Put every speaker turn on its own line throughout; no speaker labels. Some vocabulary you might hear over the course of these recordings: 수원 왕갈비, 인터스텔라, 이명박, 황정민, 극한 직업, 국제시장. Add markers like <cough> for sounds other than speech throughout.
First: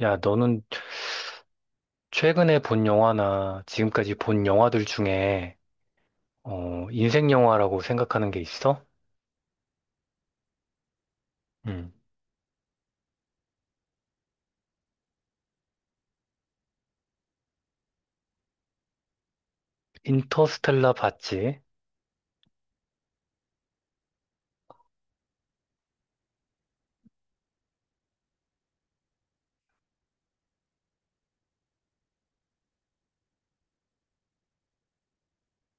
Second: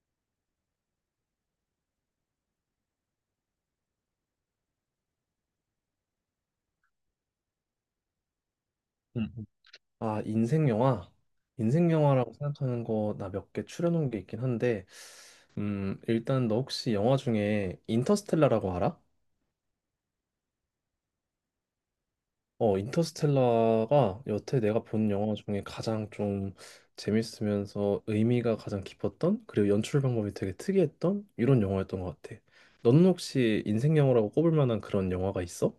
야, 너는 최근에 본 영화나 지금까지 본 영화들 중에 인생 영화라고 생각하는 게 있어?
음, 아, 인생 영화? 인생
음.
영화라고 생각하는 거 나 몇 개 추려놓은 게 있긴 한데, 일단 너 혹시 영화 중에 인터스텔라라고 알아?
인터스텔라 봤지?
인터스텔라가 여태 내가 본 영화 중에 가장 좀 재밌으면서 의미가 가장 깊었던, 그리고 연출 방법이 되게 특이했던 이런 영화였던 것 같아. 너는 혹시 인생 영화라고 꼽을 만한 그런 영화가 있어?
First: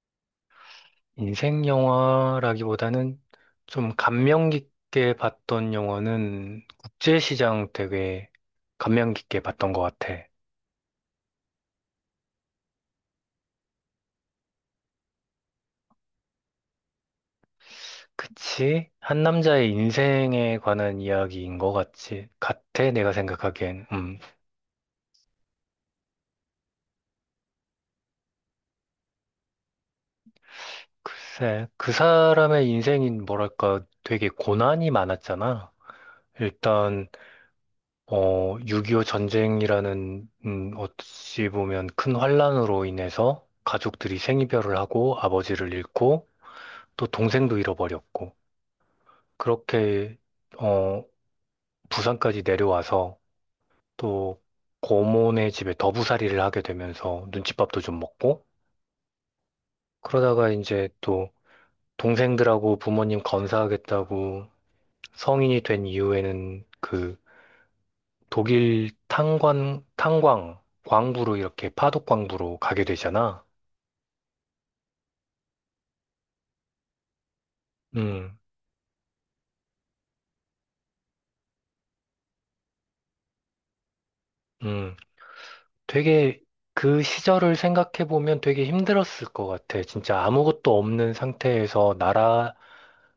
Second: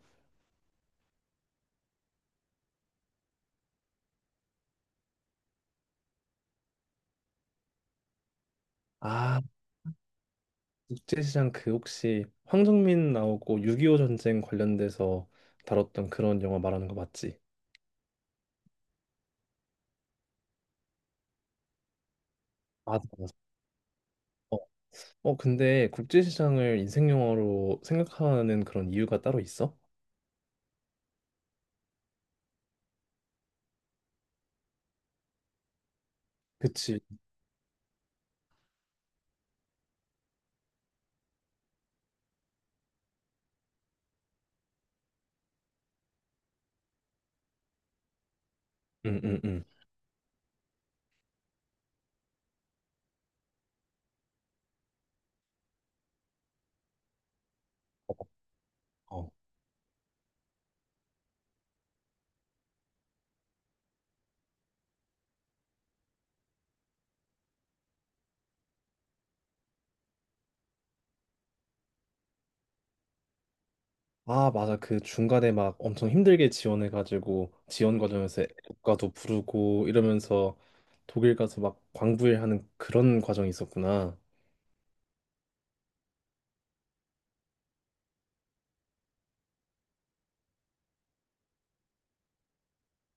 인생 영화라기보다는 좀 감명 깊게 봤던 영화는 국제시장 되게 감명 깊게
아,
봤던 것 같아.
국제시장 그 혹시 황정민 나오고 6.25 전쟁 관련돼서 다뤘던 그런 영화 말하는 거 맞지?
그치? 한 남자의 인생에 관한 이야기인 것 같지? 같아,
맞아,
내가
맞아.
생각하기엔. 음.
어, 근데 국제시장을 인생 영화로 생각하는 그런 이유가 따로 있어?
글쎄, 그 사람의 인생인 뭐랄까 되게 고난이 많았잖아.
그치.
일단, 6.25 전쟁이라는, 어찌 보면 큰 환란으로 인해서 가족들이 생이별을 하고 아버지를 잃고 또 동생도 잃어버렸고
응, 응, 응.
그렇게, 어, 부산까지 내려와서 또 고모네 집에 더부살이를 하게 되면서 눈칫밥도 좀
어,
먹고
어.
그러다가 이제 또 동생들하고 부모님 건사하겠다고 성인이 된 이후에는 그 독일 탄광, 광부로 이렇게 파독광부로 가게 되잖아.
아, 맞아. 그 중간에 막 엄청 힘들게 지원해가지고 지원
음,
과정에서 애국가도 부르고 이러면서 독일 가서 막 광부일하는 그런 과정이 있었구나.
음. 되게 그 시절을 생각해보면 되게 힘들었을 것 같아. 진짜 아무것도 없는 상태에서 나라,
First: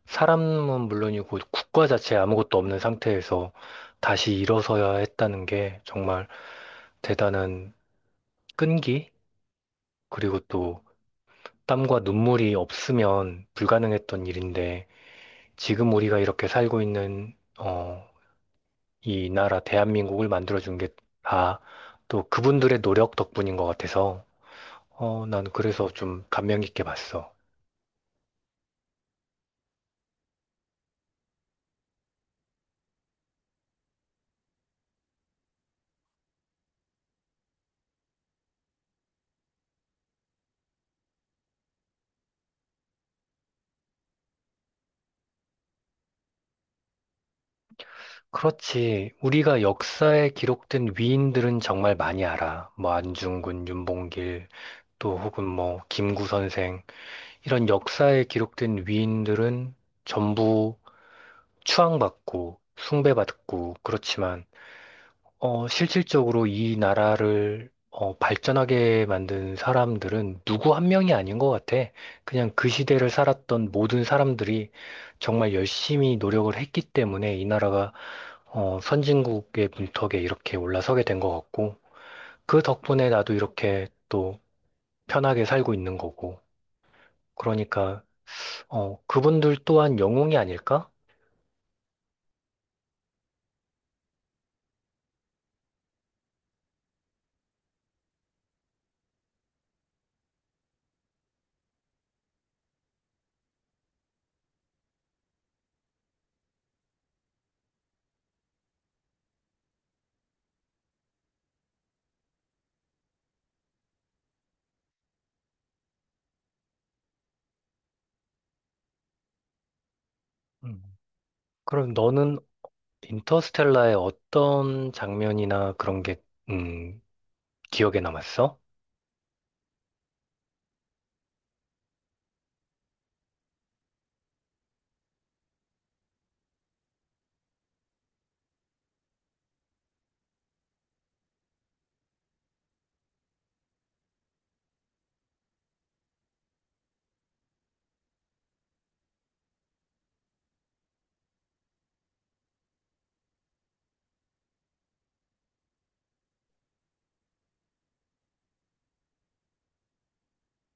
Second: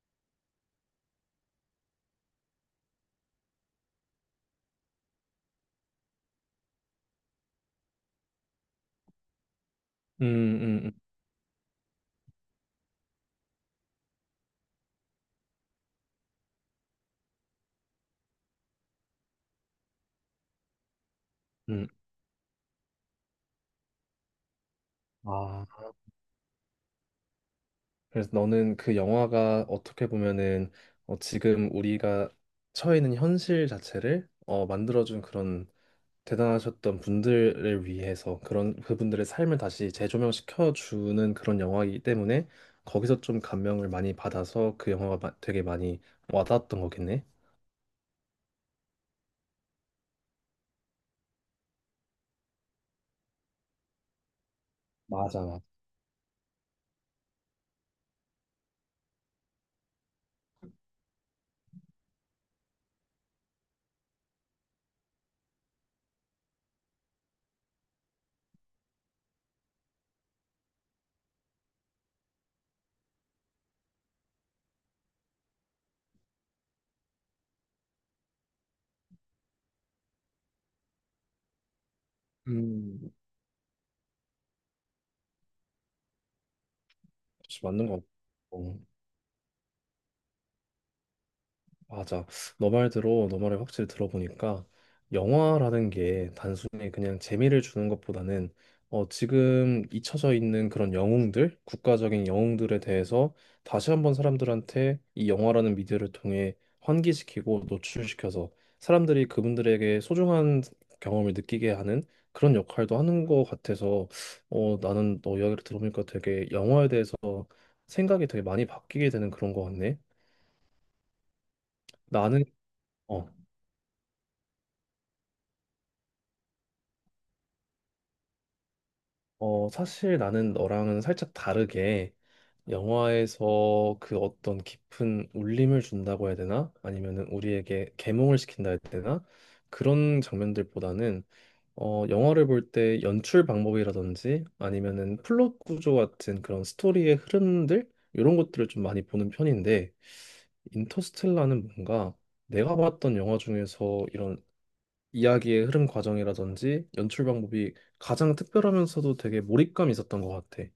사람은 물론이고 국가 자체에 아무것도 없는 상태에서 다시 일어서야 했다는 게 정말 대단한 끈기?
음,
그리고 또
음, 음.
땀과 눈물이 없으면 불가능했던 일인데 지금 우리가 이렇게 살고 있는 이 나라 대한민국을 만들어준 게 다
음.
또 그분들의 노력 덕분인 것 같아서 난
아.
그래서 좀 감명 깊게 봤어.
그래서 너는 그 영화가 어떻게 보면은 지금 우리가 처해 있는 현실 자체를 만들어준 그런 대단하셨던 분들을 위해서 그런 그분들의 삶을 다시 재조명시켜 주는 그런 영화이기 때문에 거기서 좀 감명을 많이 받아서 그 영화가 되게 많이 와닿았던 거겠네.
그렇지. 우리가 역사에 기록된 위인들은 정말 많이 알아. 뭐 안중근, 윤봉길, 또
맞아.
혹은
맞아.
뭐 김구 선생 이런 역사에 기록된 위인들은 전부 추앙받고 숭배받고 그렇지만 실질적으로 이 나라를 발전하게 만든 사람들은 누구 한 명이 아닌 것 같아. 그냥 그 시대를 살았던 모든 사람들이 정말 열심히 노력을 했기 때문에 이 나라가 선진국의 문턱에 이렇게 올라서게 된 것 같고, 그 덕분에
음,
나도 이렇게 또 편하게 살고 있는 거고.
그치, 맞는 거
그러니까
같고.
그분들 또한 영웅이 아닐까?
맞아. 너 말대로 너 말을 확실히 들어보니까 영화라는 게 단순히 그냥 재미를 주는 것보다는 지금 잊혀져 있는 그런 영웅들, 국가적인 영웅들에 대해서 다시 한번 사람들한테 이 영화라는 미디어를 통해 환기시키고 노출시켜서 사람들이 그분들에게 소중한 경험을 느끼게 하는 그런 역할도 하는 것 같아서 나는 너 이야기를 들어보니까 되게 영화에 대해서 생각이 되게 많이 바뀌게 되는 그런 것 같네.
음. 그럼 너는
나는 어,
인터스텔라의 어떤 장면이나 그런 게 음, 기억에 남았어?
사실 나는 너랑은 살짝 다르게 영화에서 그 어떤 깊은 울림을 준다고 해야 되나? 아니면은 우리에게 계몽을 시킨다 해야 되나? 그런 장면들보다는 영화를 볼 때 연출 방법이라든지 아니면은 플롯 구조 같은 그런 스토리의 흐름들 이런 것들을 좀 많이 보는 편인데 인터스텔라는 뭔가 내가 봤던 영화 중에서 이런 이야기의 흐름 과정이라든지 연출 방법이 가장 특별하면서도 되게 몰입감이 있었던 것 같아.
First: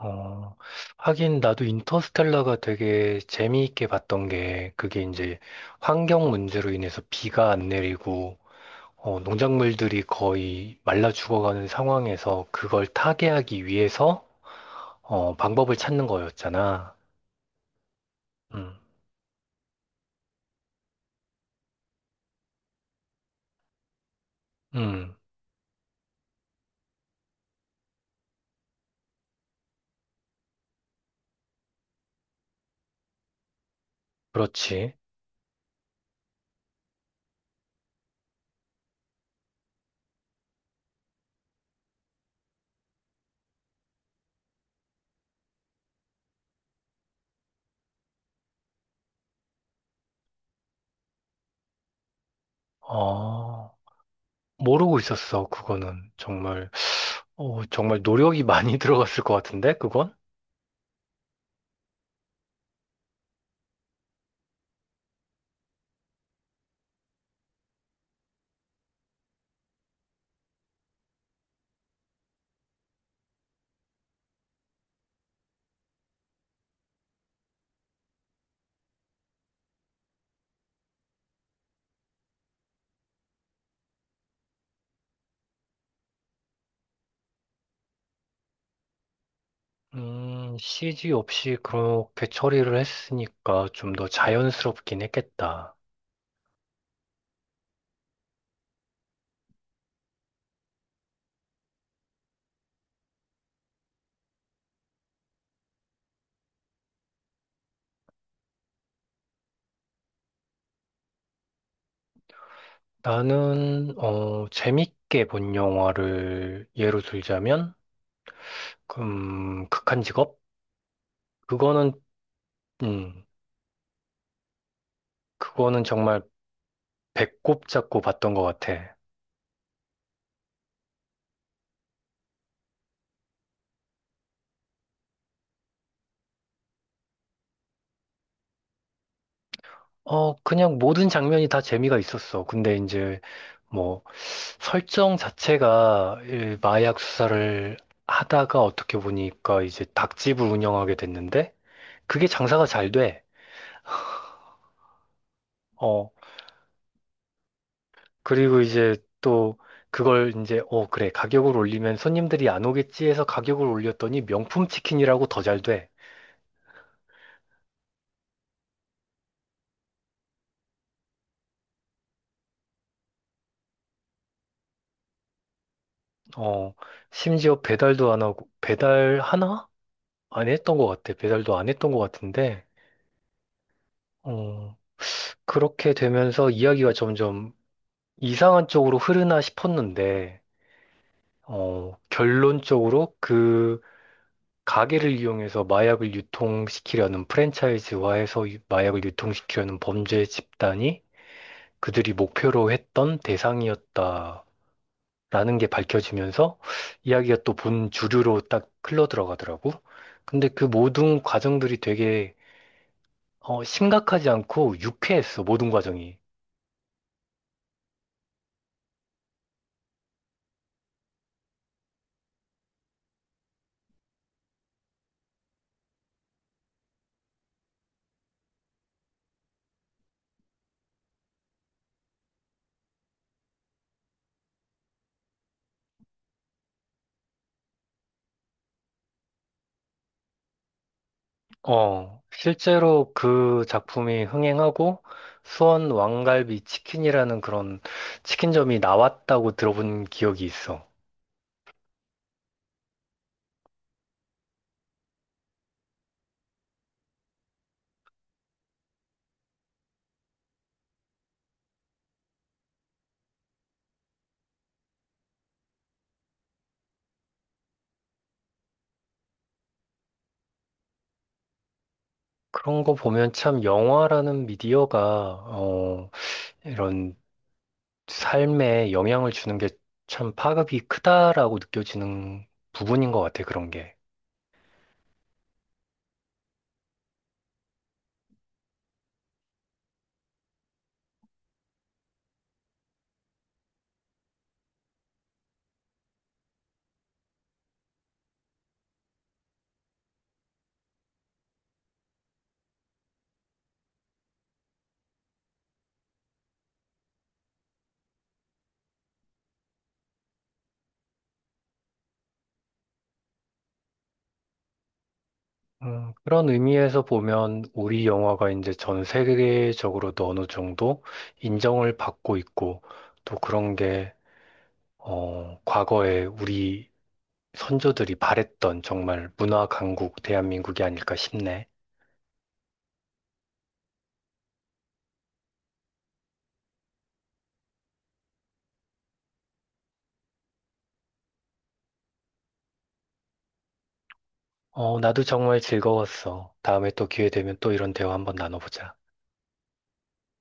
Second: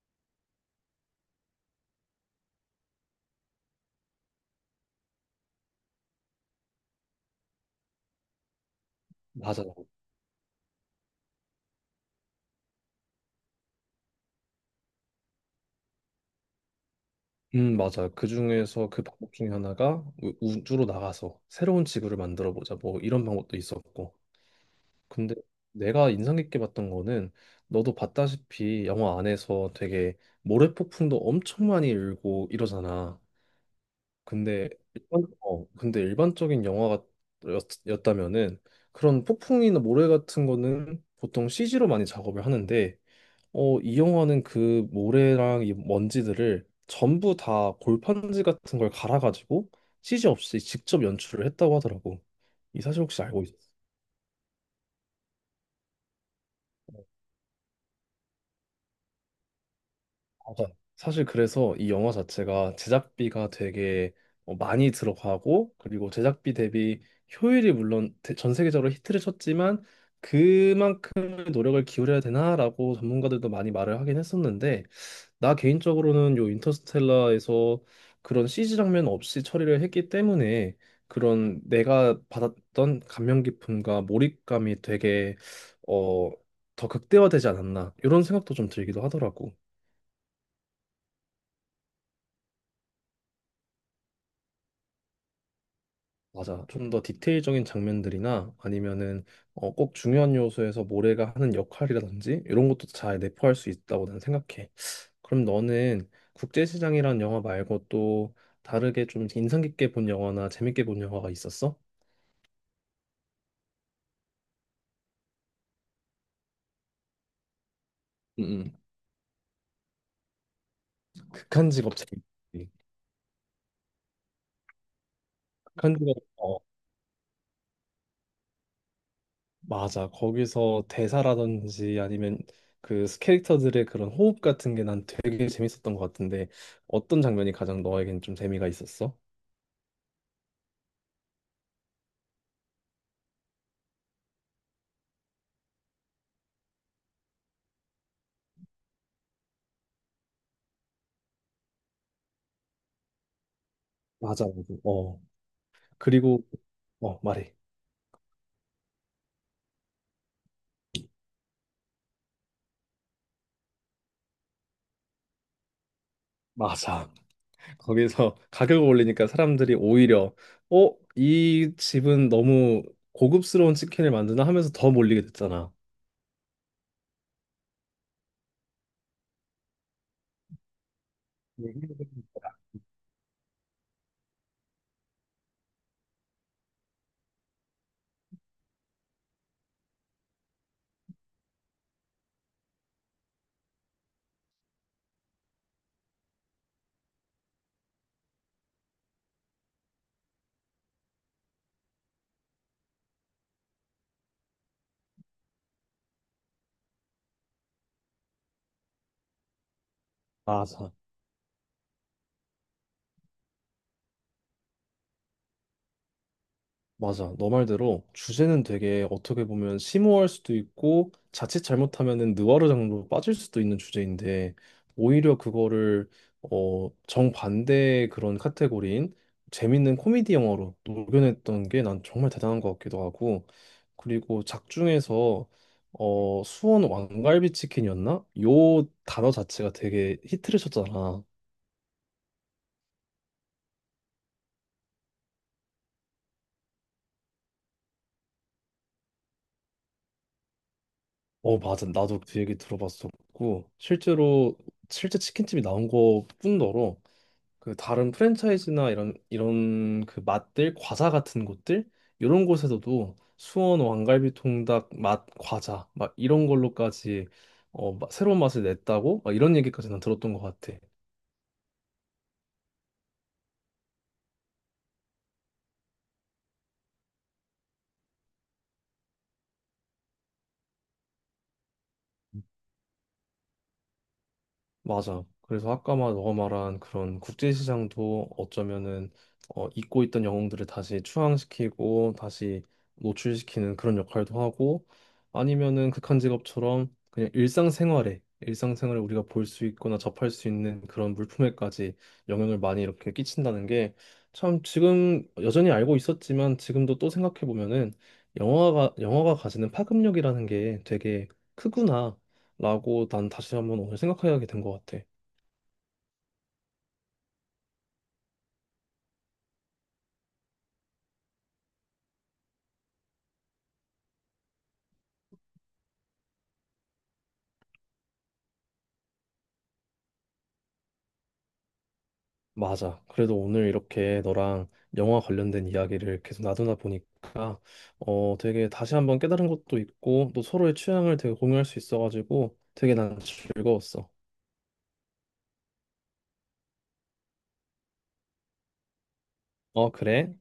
어, 하긴 나도 인터스텔라가 되게 재미있게 봤던 게 그게 이제 환경 문제로 인해서 비가 안 내리고
맞아.
농작물들이 거의 말라 죽어가는 상황에서 그걸 타개하기 위해서 방법을 찾는 거였잖아.
맞아. 그
음,
중에서 그 방법 중에 하나가 우주로 나가서 새로운 지구를 만들어 보자. 뭐 이런 방법도 있었고.
음,
근데 내가 인상 깊게 봤던 거는 너도 봤다시피 영화 안에서 되게 모래폭풍도 엄청 많이 일고 이러잖아. 근데
그렇지.
근데 일반적인 영화였다면은 그런 폭풍이나 모래 같은 거는 보통 CG로 많이 작업을 하는데 이 영화는 그 모래랑 이 먼지들을 전부 다 골판지 같은 걸 갈아가지고 CG 없이 직접 연출을 했다고 하더라고. 이 사실 혹시 알고 있어?
어, 모르고 있었어. 그거는 정말 정말 노력이 많이 <laughs> 들어갔을 것 같은데 그건?
맞아. 사실 그래서 이 영화 자체가 제작비가 되게 많이 들어가고 그리고 제작비 대비 효율이 물론 전 세계적으로 히트를 쳤지만 그만큼의 노력을 기울여야 되나라고 전문가들도 많이 말을 하긴 했었는데 나 개인적으로는 요 인터스텔라에서 그런 CG 장면 없이 처리를 했기 때문에 그런 내가 받았던 감명 깊음과 몰입감이 되게 어, 더 극대화되지 않았나 이런 생각도 좀 들기도 하더라고.
CG 없이 그렇게 처리를 했으니까 좀 더 자연스럽긴 했겠다.
맞아. 좀 더 디테일적인 장면들이나 아니면은 꼭 중요한 요소에서 모래가 하는 역할이라든지 이런 것도 잘 내포할 수 있다고 나는 생각해. 그럼 너는 국제시장이란 영화 말고 또 다르게 좀 인상 깊게 본 영화나 재밌게 본 영화가 있었어?
나는, 재밌게 본 영화를 예로 들자면,
응 응.
극한 직업?
극한
그거는,
직업 재밌지.
음, 그거는
극한 직업
정말 배꼽 잡고 봤던 것 같아.
맞아. 거기서 대사라든지 아니면 그 캐릭터들의 그런 호흡 같은 게 난 되게 재밌었던 것 같은데 어떤 장면이 가장 너에겐 좀 재미가 있었어?
어, 그냥 모든 장면이 다 재미가 있었어. 근데 이제, 뭐, 설정 자체가 이 마약 수사를 하다가 어떻게 보니까 이제 닭집을 운영하게 됐는데, 그게 장사가 잘 돼.
맞아, 맞아. 어.
어,
그리고 어, 말해.
그리고 이제 또 그걸 이제, 어, 그래, 가격을 올리면 손님들이 안 오겠지 해서 가격을 올렸더니 명품 치킨이라고 더 잘 돼.
맞아. 거기서 <laughs> 가격을 올리니까 사람들이 오히려 이 집은 너무 고급스러운 치킨을 만드나 하면서 더 몰리게 됐잖아.
어, 심지어 배달도 안 하고, 배달 하나? 안 했던 것 같아. 배달도 안 했던 것
네.
같은데, 어, 그렇게 되면서 이야기가 점점 이상한 쪽으로 흐르나 싶었는데, 어, 결론적으로 그 가게를 이용해서 마약을 유통시키려는 프랜차이즈화해서 마약을 유통시키려는 범죄 집단이 그들이 목표로 했던 대상이었다라는 게 밝혀지면서 이야기가 또 본 주류로 딱 흘러 들어가더라고. 근데 그
맞아.
모든 과정들이 되게 심각하지 않고 유쾌했어, 모든 과정이.
맞아. 너 말대로 주제는 되게 어떻게 보면 심오할 수도 있고 자칫 잘못하면은 느와르 장르로 빠질 수도 있는 주제인데 오히려 그거를 정반대의 그런 카테고리인 재밌는 코미디 영화로 녹여냈던 게 난 정말 대단한 것 같기도 하고 그리고 작중에서 수원 왕갈비 치킨이었나? 요 단어 자체가 되게 히트를 쳤잖아.
어, 실제로 그 작품이 흥행하고 수원 왕갈비 치킨이라는 그런 치킨점이 나왔다고 들어본 기억이 있어.
어, 맞아. 나도 그 얘기 들어봤었고, 실제로, 실제 치킨집이 나온 것뿐더러, 그 다른 프랜차이즈나 이런, 이런 그 맛들, 과자 같은 곳들, 이런 곳에서도 수원 왕갈비 통닭 맛 과자, 막 이런 걸로까지 새로운 맛을 냈다고? 막 이런 얘기까지 난 들었던 것 같아.
그런 거 보면 참 영화라는 미디어가 이런 삶에 영향을 주는 게 참 파급이 크다라고 느껴지는 부분인 것 같아, 그런 게.
맞아. 그래서 아까 말 너가 말한 그런 국제시장도 어쩌면은 잊고 있던 영웅들을 다시 추앙시키고 다시 노출시키는 그런 역할도 하고 아니면은 극한 직업처럼 그냥 일상생활에 일상생활에 우리가 볼 수 있거나 접할 수 있는 그런 물품에까지 영향을 많이 이렇게 끼친다는 게 참 지금 여전히 알고 있었지만 지금도 또 생각해 보면은 영화가 영화가 가지는 파급력이라는 게 되게 크구나. 라고 난 다시 한번 오늘 생각하게 된 것 같아.
그런 의미에서 보면 우리 영화가 이제 전 세계적으로도 어느 정도 인정을 받고 있고 또 그런 게 과거에 우리 선조들이 바랬던 정말 문화 강국 대한민국이 아닐까 싶네.
맞아. 그래도 오늘 이렇게 너랑 영화 관련된 이야기를 계속 나누다 보니까 되게 다시 한번 깨달은 것도 있고 또 서로의 취향을 되게 공유할 수 있어가지고 되게 난 즐거웠어.
어, 나도 정말 즐거웠어. 다음에 또 기회 되면 또 이런 대화 한번 나눠보자.
어, 그래?